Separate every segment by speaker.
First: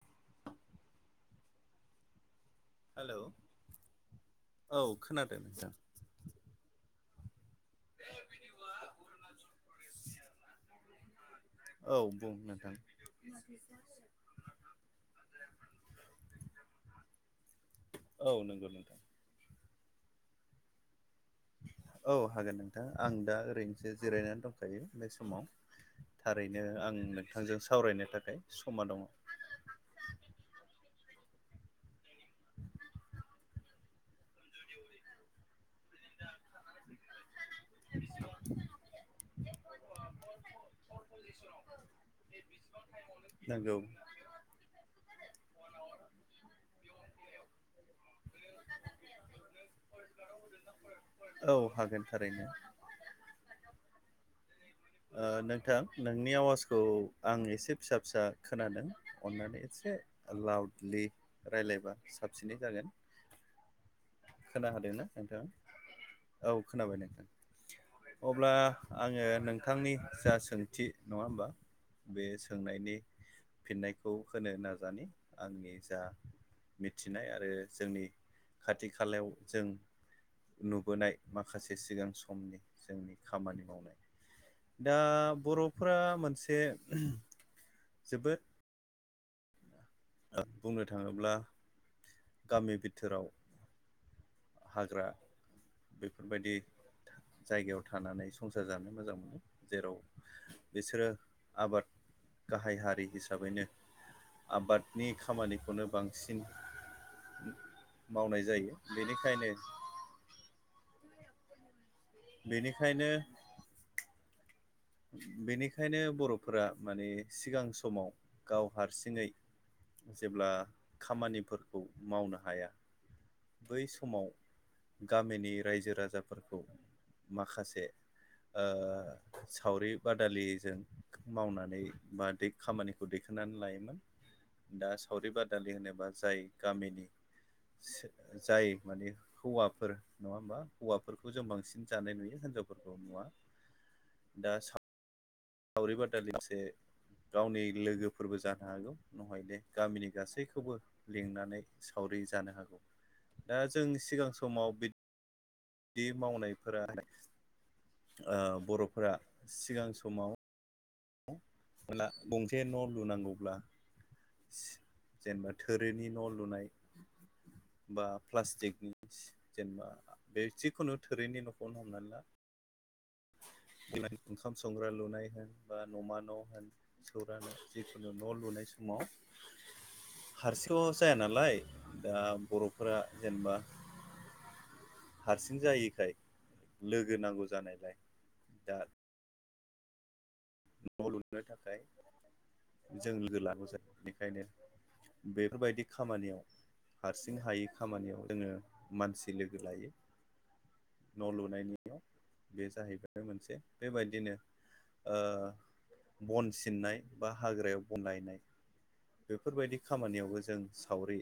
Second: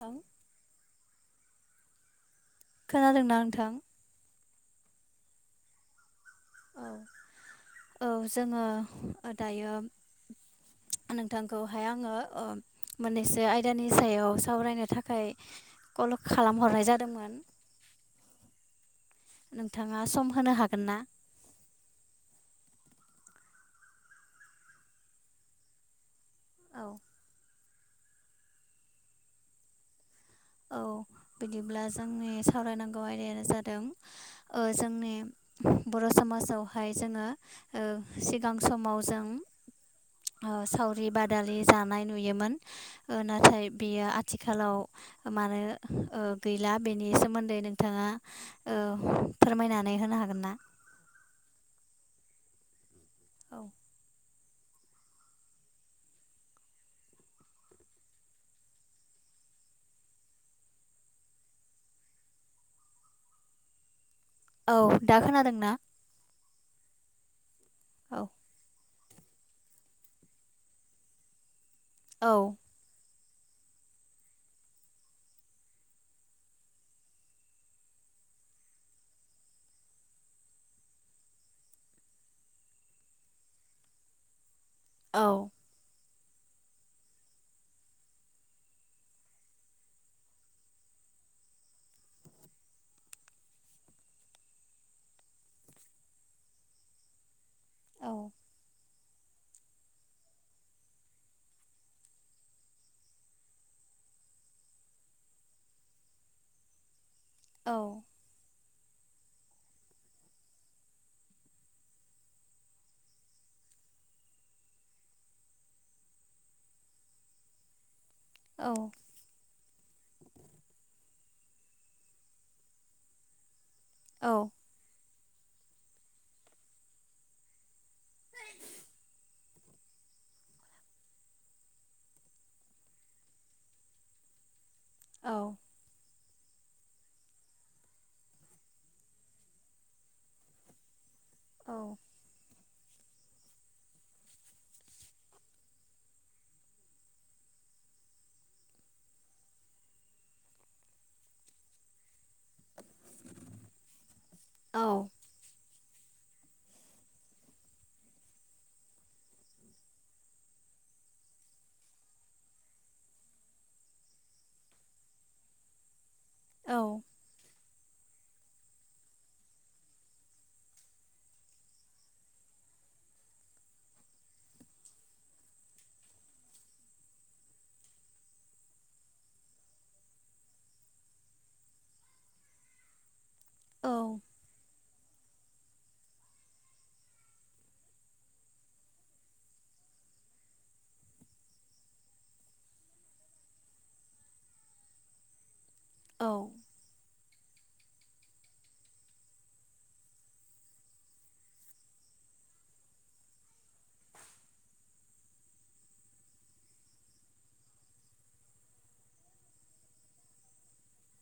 Speaker 1: औ
Speaker 2: हेलौ
Speaker 1: खोनादोंना नोंथां
Speaker 2: औ खोनादों नोंथां
Speaker 1: औ जोङो दायो नोंथांखौहाय
Speaker 2: औ
Speaker 1: आङो
Speaker 2: बुं नोंथां
Speaker 1: मोननैसो आयदानि सायाव सावरायनो थाखाय कल खालामहरनाय जादोंमोन
Speaker 2: औ नंगौ नोंथां
Speaker 1: नोंथाङा सम होनो हागोन ना
Speaker 2: औ हागोन नोंथां आं दा ओरैनोसो जिरायनानै दंखायो बे समाव थारैनो
Speaker 1: औ
Speaker 2: आं नोंथांजों सावरायनो थाखाय समा दङ
Speaker 1: औ बिदिब्ला जोंनि सावरायनांगौ आयदायानो जादों जोंनि बर' समाजावहाय जोङो सिगां समाव जों सावरि बादालि जानाय नुयोमोन नाथाय
Speaker 2: नंगौ
Speaker 1: बियो आथिखालाव मानो गैला बेनि सोमोन्दै नोंथाङा फोरमायनानै होनो हागोन ना
Speaker 2: औ हागोन थारैनो
Speaker 1: औ
Speaker 2: नोंथां नोंनि आवाजखौ आं एसे फिसा फिसा खोनादों अननानै एसे लाउडलि रायज्लायबा साबसिनै जागोन खोना
Speaker 1: औ
Speaker 2: हादोंना
Speaker 1: दा
Speaker 2: नोंथाङा
Speaker 1: खोनादोंना
Speaker 2: औ खोनाबाय नोंथां
Speaker 1: औ
Speaker 2: अब्ला आङो नों नोंथांनि जा सोंथि नंङा होमबा बे
Speaker 1: औ
Speaker 2: सोंनायनि फिननायखौ होनो नाजानि आंनि जा मिथिनाय आरो जोंनि खाथि खालायाव जों नुबोनाय माखासे सिगां समनि जोंनि खामानि मावनाय दा
Speaker 1: औ
Speaker 2: बर'फोरा मोनसे जोबोद बुंनो थाङोब्ला गामि बिथोराव हाग्रा बेफोरबायदि जायगायाव
Speaker 1: औ
Speaker 2: थानानै संसार जानो मोजां मोनो जेराव बिसोरो आबाद गाहाय हारि हिसाबैनो आबाद नि खामानिखौनो बांसिन
Speaker 1: औ
Speaker 2: मावनाय जायो बेनिखायनो बेनिखायनो बेनिखायनो बर'फोरा माने सिगां समाव गाव
Speaker 1: औ
Speaker 2: हारसिङै जेब्ला खामानिफोरखौ मावनो हाया बै समाव।
Speaker 1: औ
Speaker 2: गामिनि रायजो राजाफोरखौ माखासे ओ। सावरि बादालिजों। मावनानै बा दै खामानिखौ दैखांनानै लायोमोन। दा सावरि
Speaker 1: औ
Speaker 2: बादालि होनोबा जाय गामिनि सो जाय माने हौवाफोर नङा होम्बा। हौवाफोरखौ जों बांसिन
Speaker 1: औ
Speaker 2: जानाय नुयो हिनजावफोरखौ नुवा दा सा सावरि बादालि मासे गावनि लोगोफोरबो जानो हागौ नहाय दे गामिनि गासैखौबो लिंनानै सावरि जानो हागौ दा जों सिगां समाव
Speaker 1: औ
Speaker 2: बि दि मावनायफोरा आ बर'फोरा सिगां समाव बोला गंसे न' लुनांगौब्ला जेनेबा थोरिनि न' लुनाय बा प्लास्टिकनि जेनेबा बे जिखुनु थोरिनि न'खरनो हमनानै ला ओंखाम संग्रा लुनाय होनबा न'मा न' होन सौरानो जिखुनु न' लुनाय समाव हारसिंथ जाया नालाय दा बर'फोरा जेनेबा।
Speaker 1: औ
Speaker 2: हारसिं जायैखाय लोगो नांगौ जानायलाय दा न' लुनो थाखाय जों लोगो लाबो जायो बेखायनो बेफोरबायदि
Speaker 1: औ
Speaker 2: खामानियाव हा हारसिं हायै खामानियाव जोङो मानसि लोगो लायो। न' लुनायनियाव बे जाहैबाय मोनसे बेबायदिनो। ओ बन सिननाय बा हाग्रायाव बन लायनाय बेफोरबायदि खामानियावबो जों सावरि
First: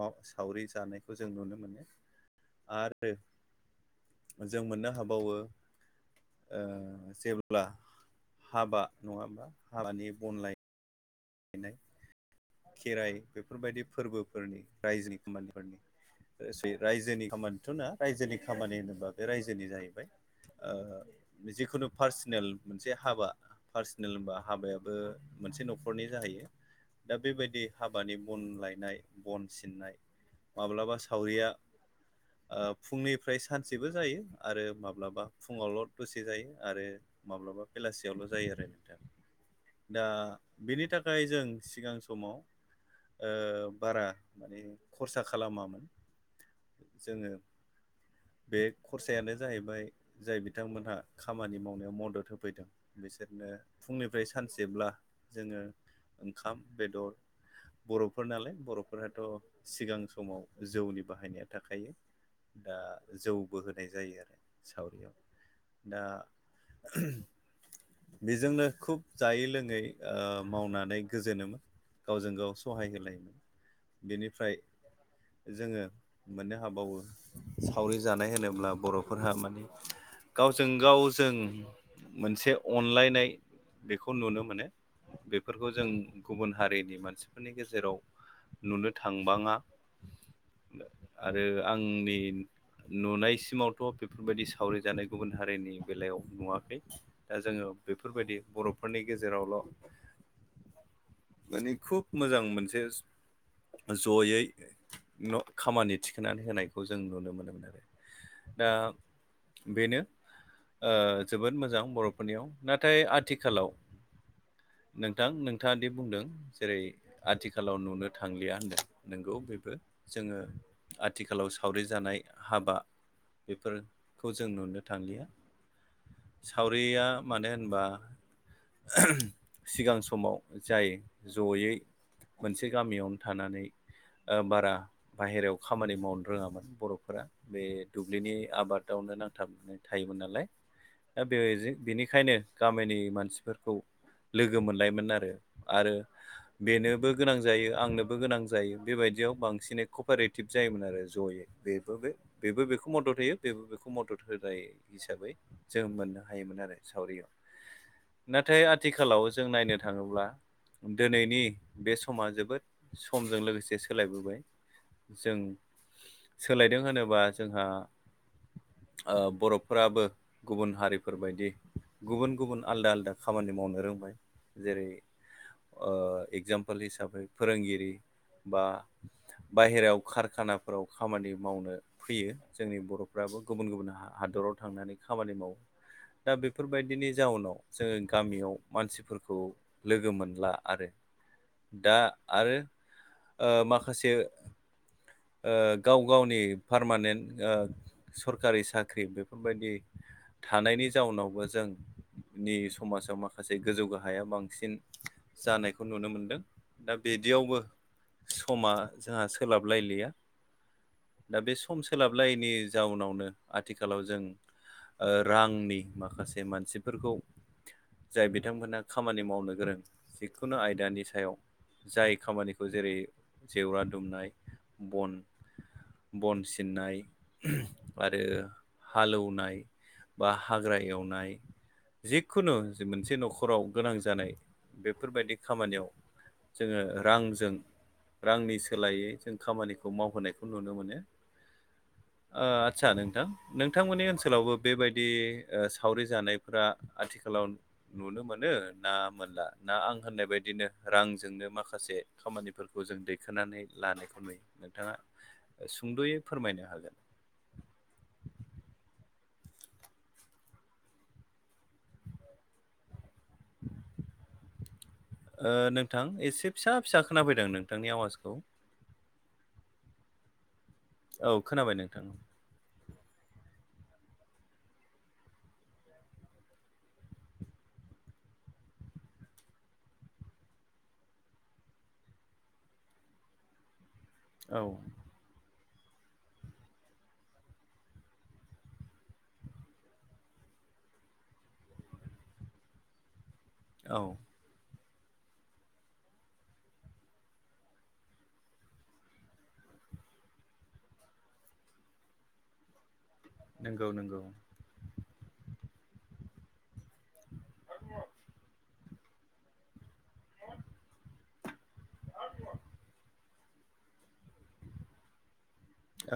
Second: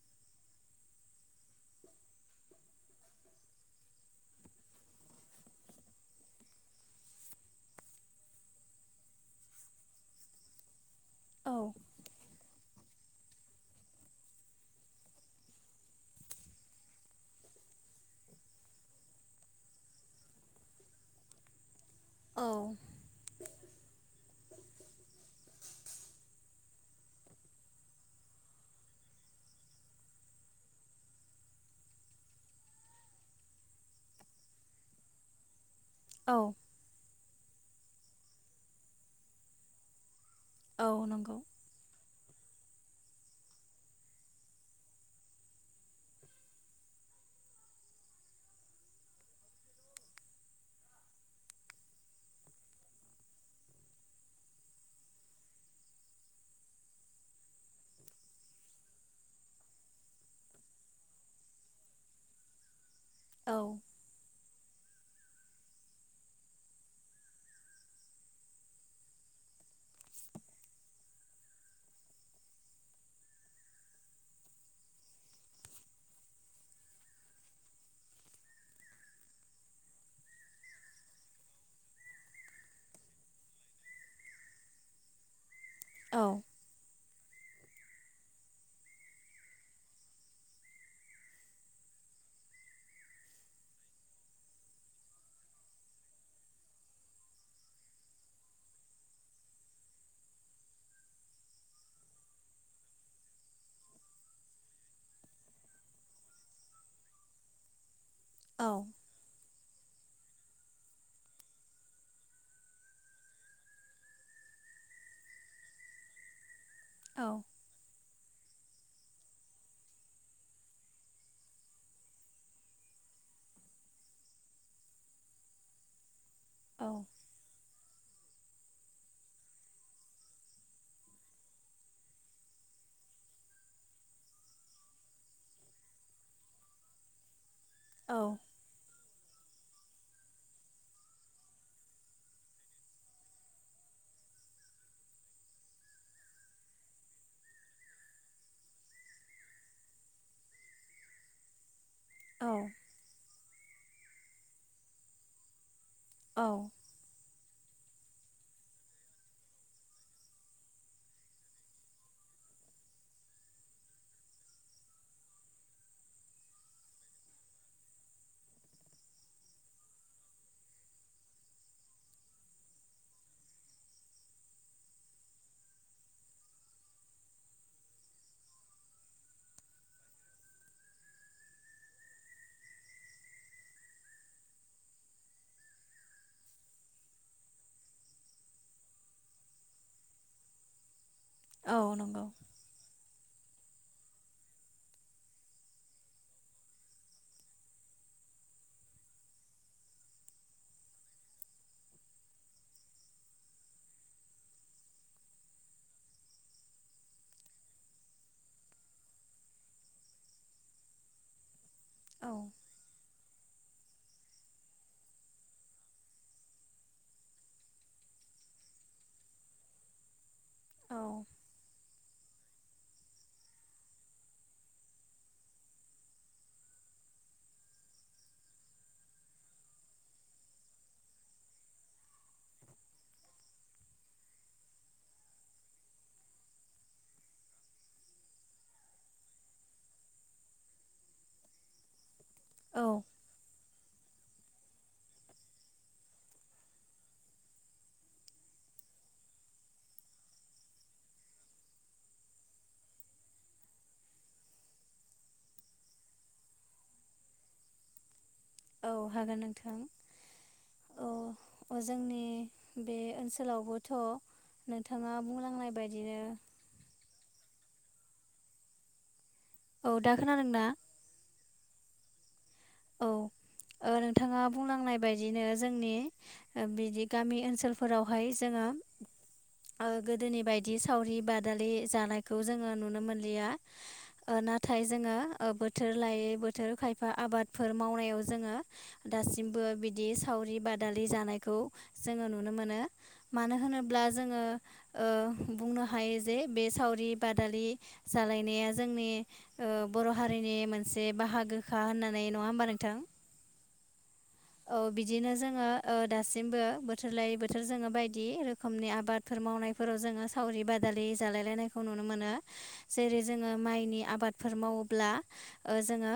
Speaker 2: बाव सावरि जानायखौ जों नुनो मोनो आरो जों मोननो हाबावो ओ जेब्ला हाबा नङा बा हाबानि बनलाय
Speaker 1: औ
Speaker 2: खेराइ बेफोरबायदि फोरबोफोरनि रायजोनि खामानिफोरनि लोगोसे रायजोनि खामानिथ'नङा रायजोनि खामानि होनोबा बे रायजोनि जाहैबाय। ओ जिखुनु
Speaker 1: औ
Speaker 2: पार्सनेल मोनसे हाबा पार्सनेल होनबा हाबायाबो मोनसे न'खरनि जाहैयो दा बेबायदि हाबानि बन लायनाय बन सिननाय माब्लाबा सावरिया ओ फुंनिफ्राय सानसेबो जायो आरो माब्लाबा फुङावलद दसे
Speaker 1: औ
Speaker 2: जायो आरो माब्लाबा बेलासियावल' जायो आरो नोंथां दा। बिनि
Speaker 1: औ
Speaker 2: थाखाय
Speaker 1: नंगौ
Speaker 2: जों सिगां समाव ओ बारा माने खरसा खालामामोन। जोङो बे खरसायानो जाहैबाय जाय बिथांमोनहा खामानि मावनायाव मदद होफैदों। बिसोरनो फुंनिफ्राय सानसेब्ला जोङो ओंखाम बेदर बर'फोर नालाय बर'फोराथ' सिगां समाव जौनि बाहायनाया थाखायो। दा
Speaker 1: औ
Speaker 2: जौबो होनाय जायो आरो सावरियाव दा जोङो बेजोंनो खुब जायै लोङै ओ मावनानै गोजोनोमोन गावजों गाव सहाय होलायोमोन ओ बेनिफ्राय जोङो मोननो हाबावो। सावरि जानाय होनोब्ला बर'फोरहा माने गावजों गावजों मोनसे अनलायनाय बेखौ नुनो मोनो। बेफोरखौ जों
Speaker 1: औ
Speaker 2: गुबुन हारिनि मानसिफोरनि गेजेराव नुनो थांबाङा आरो आंनि नुनायसिमावथ' बेफोरबायदि सावरि जानाय गुबुन हारिनि बेलायाव नुवाखै। दा जोङो बेफोरबायदि बर'फोरनि गेजेरावल' माने खुब मोजां मोनसे जयै न' खामानि थिखोनानै होनायखौ जों नुनो मोनोमोन आरो दा
Speaker 1: औ
Speaker 2: बेनो ओ जोबोद मोजां बर'फोरनियाव नाथाय आथिखालाव नोंथां नोंथाङा दि बुंदों जेरै
Speaker 1: औ
Speaker 2: आथिखालाव नुनो थांलिया होनदों नोंगौ बेबो जोङो आथिखालाव सावरि जानाय हाबा बेफोरखौ जों नुनो थांलिया सावरिया मानो होनबा सिगां समाव जायो जयै मोनसे गामियावनो थानानै ओ बारा बाहेरायाव खामानि मावनो रोङामोन बर'फोरा बे
Speaker 1: औ
Speaker 2: दुब्लिनि आबाद दावनो नांथाबना थायोमोन नालाय दा [unintelligible] बेनिखायनो गामिनि मानसिफोरखौ लोगो मोनलायमोन आरो-आरो बेनोबो गोनां जायो आंनोबो गोनां जायो बेबायदियाव बांसिनै कपारेटिभ जायोमोन आरो जयै बेबो बे बेबो बेखौ मदद होयो बेबो बेखौ मदद होनाय हिसाबै जों मोनो हायोमोन
Speaker 1: औ
Speaker 2: आरो सावरियाव नाथाय आथिखालाव जों नायनो थाङोब्ला दोनैनि बे समा जोबोद समजों लोगोसे सोलायबोबाय जों सोलायदों होनोबा जोंहा ओ बर'फोराबो गुबुन हारिफोरबायदि गुबुन-गुबुन आलदा-आलदा खामानि मावनो रों जेरै ओ एगजामपोल हिसाबै फोरोंगिरि बा बाहेरायाव कारखानाफोराव खामानि मावनो फैयो जोंनि बर'फ्राबो गुबुन-गुबुन हादराव थांनानै खामानि मावो दा बेफोरबायदिनि जाउनाव जोङो गामियाव मानसिफोरखौ लोगो मोनला आरो
Speaker 1: औ
Speaker 2: दा
Speaker 1: नंगौ
Speaker 2: आरो ओ माखासे ओ गाव गावनि पारमानेन्ट ओ सरखारि साख्रि बेफोरबायदि थानायनि जाउनावबो जोंनि समाजाव माखा खासे गोजौ गाहाया बांसिन जानायखौ नुनो मोनदों दा बिदियावबो समा जोंहा सोलाबलायलिया दा बे सम
Speaker 1: औ
Speaker 2: सोलाबलायैनि जाउनावनो आथिखालाव जों ओ रांनि माखासे मानसिफोरखौ जाय बिथांमोनहा खामानि मावनो गोरों जिखुनु आयदानि
Speaker 1: औ
Speaker 2: सायाव जाय खामानिखौ जेरै जेवरा दुमनाय बन बन सिननाय आरो हालेवनाय बा हाग्रा एवनाय जिखुनु जे मोनसे न'खराव गोनां जानाय बेफोरबायदि खामानियाव जोङो रांजों रांनि सोलायै जों खामानिखौ मावहोनायखौ नुनो मोनो
Speaker 1: [inaudible]
Speaker 2: ओ
Speaker 1: औ
Speaker 2: आदसा नोंथां नों नोथां मोननि ओनसोलावबो बेबायदि ओ सावरि जानायफोरा आथिखालाव नुनो मोनो ना मोनला ना आं होननाय बायदिनो रांजोंनो माखासे खामानिफोरखौ जों दैखोनानै लानायखौ नुयो नोंथाङा सुंद'यै फोरमायनो हागोन
Speaker 1: औ हागोन नोंथां औ अ जोंनि बे ओनसोलावबोथ' नोंथाङा
Speaker 2: ओ
Speaker 1: बुंलांनाय
Speaker 2: नोंथां
Speaker 1: बायदिनो
Speaker 2: एसे फिसा फिसा खोनाफैदों नोंथांनि आवाजखौ।
Speaker 1: औ दा खोनादोंना?
Speaker 2: औ खोनाबाय नोंथां
Speaker 1: औ ओ नोंथाङा बुंलांनाय बायदिनो जोंनि ओ बिदि गामि ओनसोलफोरावहाय जोङो ओ गोदोनि बायदि सावरि बादालि जानायखौ जोङो नुनो मोनलिया ओ
Speaker 2: औ
Speaker 1: नाथाय जोङो ओ बोथोर लायै बोथोर खायफा आबादफोर मावनायाव जोङो दासिमबो बिदि सावरि बादालि जानायखौ जोङो नुनो मोनो मानो हो
Speaker 2: औ
Speaker 1: होनोब्ला जोङो ओ बुंनो हायोजे बे सावरि बादालि जालायनाया जोंनि ओ बर' हारिनि मोनसे बाहागोखा होननानै नङा होमबा नोंथां।
Speaker 2: नंगौ नंगौ।
Speaker 1: औ बिदिनो जोङो ओ दासिमबो बोथोर लायै बोथोर जोङो बायदि रोखोमनि आबाद फोर मावनायफोराव जोङो सावरि बादालि जालायलायनायखौ नुनो मोनो जेरै जोङो माइनि आबादफोर मावोब्ला ओ जोङो
Speaker 2: औ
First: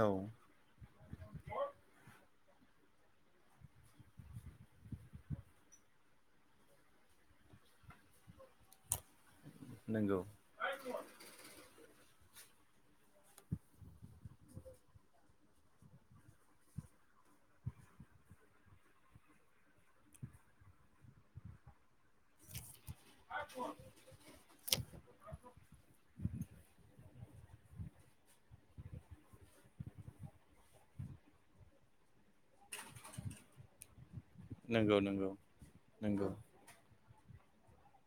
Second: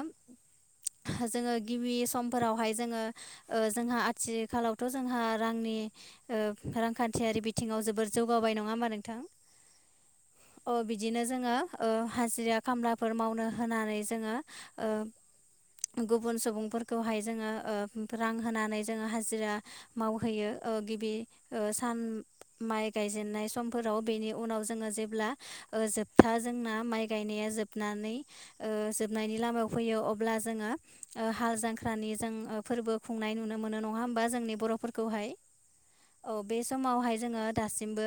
Speaker 1: जोङो गिबि समफोरावहाय जोङो ओ जोंहा आथिखालावथ' जोंहा रांनि ओ रांखान्थियारि बिथिङाव जोबोर जौगाबाय नङा होमबा नोंथां?
Speaker 2: नंगौ।
Speaker 1: अ बिदिनो जोङो ओ हाजिरा खामलाफोर मावनो होनानै जोङो ओ गुबुन सुबुंफोरखौहाय जोङो ओ रां होनानै जोङो हाजिरा मावहैयो ओ गिबि सान माइ गायजेनाय समफोराव बेनि उनाव जोङो जेब्ला ओ जोबथा जोंना माइ गायनाया जोबनानै ओ जोबनायनि लामायाव फैयो अब्ला जोङो ओ हाल जांख्रानि जों फोरबो खुंनाय नुनो मोनो नङा होमबा जोंनि
Speaker 2: नंगौ नंगौ
Speaker 1: बर'फोरखौहाय
Speaker 2: नंगौ
Speaker 1: औ। बे समावहाय जोङो दासिमबो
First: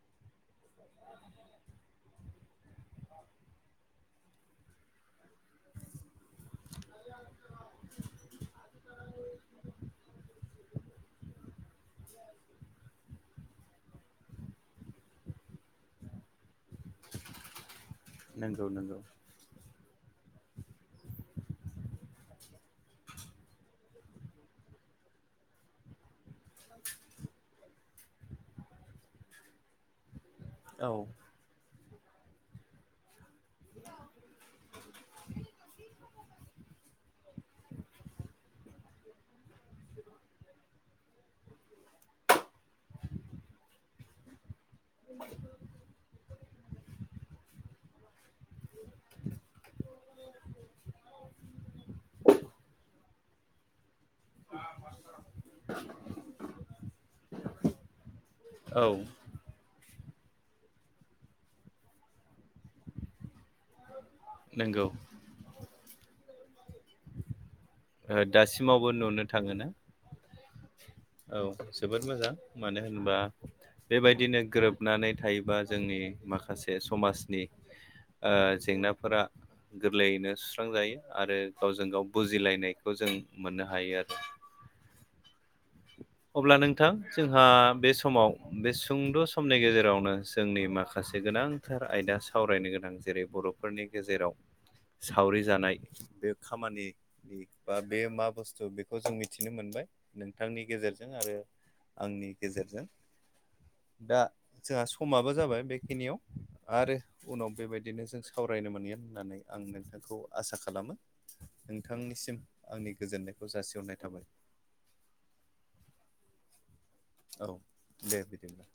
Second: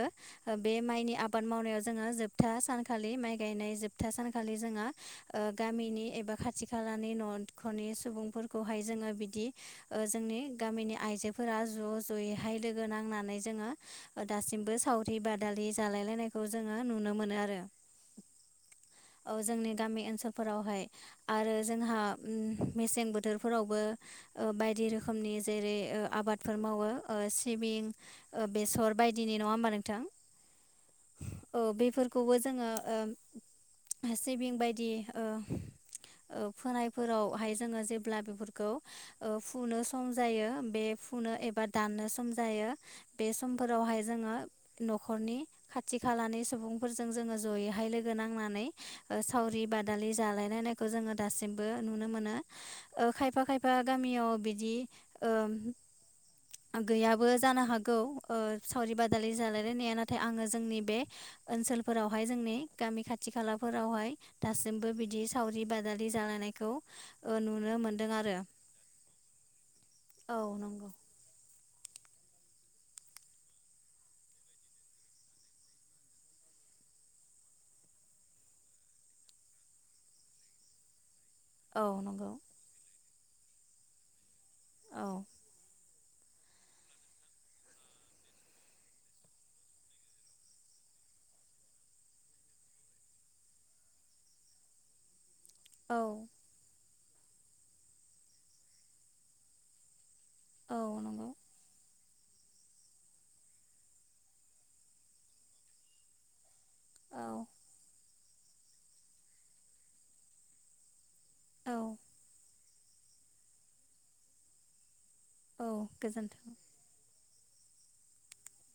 Speaker 1: ओ बे माइनि आबाद मावनायाव जोङो जोबथा सानखालि माइ गायनाय जोबथा सानखालि जोङो ओ गामिनि एबा खाथि खालानि न'खरनि सुबुंफोरखौहाय जोङो बिदि ओ जोंनि गामिनि आइजोफोरा ज' ज' यैहाय लोगो नांनानै जोङो दासिमबो सावरि बादालि जालायलायनायखौ जोङो नुनो मोनो आरो।
Speaker 2: नंगौ नंगौ।
Speaker 1: औ जोंनि गामि ओनसोलफोरावहाय आरो जोंहा उम मेसें बोथोरफोरावबो ओ बाय दि रोखोमनि जेरै ओ आबादफोर मावो ओ सिबिं बेसर बायदिनि नङा होमबा नोंथां?
Speaker 2: औ
Speaker 1: औ बेफोरखौबो जोङो ओ सिबिं बायदि ओ ओ फोनायफोरावहाय जोङो जेब्ला बेफोरखौ ओ फुनो सम जायो बे फुनो एबा दाननो सम जायो बे समफोरावहाय जोङो न'खरनि खाथि खालानि सुबुं फोरजों जोङो ज'यैहाय लोगो नांनानै ओ सावरि बादालि जालायलायनायखौ जोङो दासिमबो नुनो मोनो। ओ खायफा खायफा गामियाव बिदि ओ गैयाबो जानो हागौ ओ सावरि‌
Speaker 2: औ
Speaker 1: बादालि जालायलायनाया ना थाय आङो जोंनि बे ओनसोलफोरावहाय जोंनि गामि खाथि खालाफोरावहाय
Speaker 2: नंगौ
Speaker 1: दासिमबो बिदि सावरि बादालि जालायनायखौ ओ नुनो मोनो
Speaker 2: दासिमावबो नुनो थाङो ना?
Speaker 1: औ नंगौ
Speaker 2: औ जोबोद मोजां मानो होनबा बेबायदिनो गोरोबनानै थायोबा जोंनि माखासे समाजनि जेंनाफोरा गोरलैयैनो सुस्रांजायो आरो
Speaker 1: औ
Speaker 2: गावजों गाव
Speaker 1: नंगौ
Speaker 2: बुजिलायनायखौ जों मोननो हायो आरो।
Speaker 1: औ
Speaker 2: अब्ला नोंथां जोंहा बे समाव बे सुंद' समनि गेजेरावनो जोंनि माखासे गोनां गोसार आयदा सावरायनो गोनां जेरै बर'फोरनि गेजेराव सावरि जानाय
Speaker 1: औ
Speaker 2: बे खामानिनि बा बे मा बुस्थु बेखौ जों मिथिनो मोनबाय नोंथांनि
Speaker 1: औ
Speaker 2: गेजेरजों।
Speaker 1: नंगौ
Speaker 2: आरो आंनि गेजेरजों दा जोंहा समाबो जाबाय बेखिनियाव आरो
Speaker 1: औ
Speaker 2: उनाव बेबायदिनो जों सावरायनो मोनगोन होननानै आं नोंथांखौ आसा खालामो।
Speaker 1: औ
Speaker 2: नोंथांनिसिम आंनि गोजोननायखौ जासिहरनाय थाबाय।
Speaker 1: औ गोजोन्थों।
Speaker 2: औ दे बिदि बिदिब्ला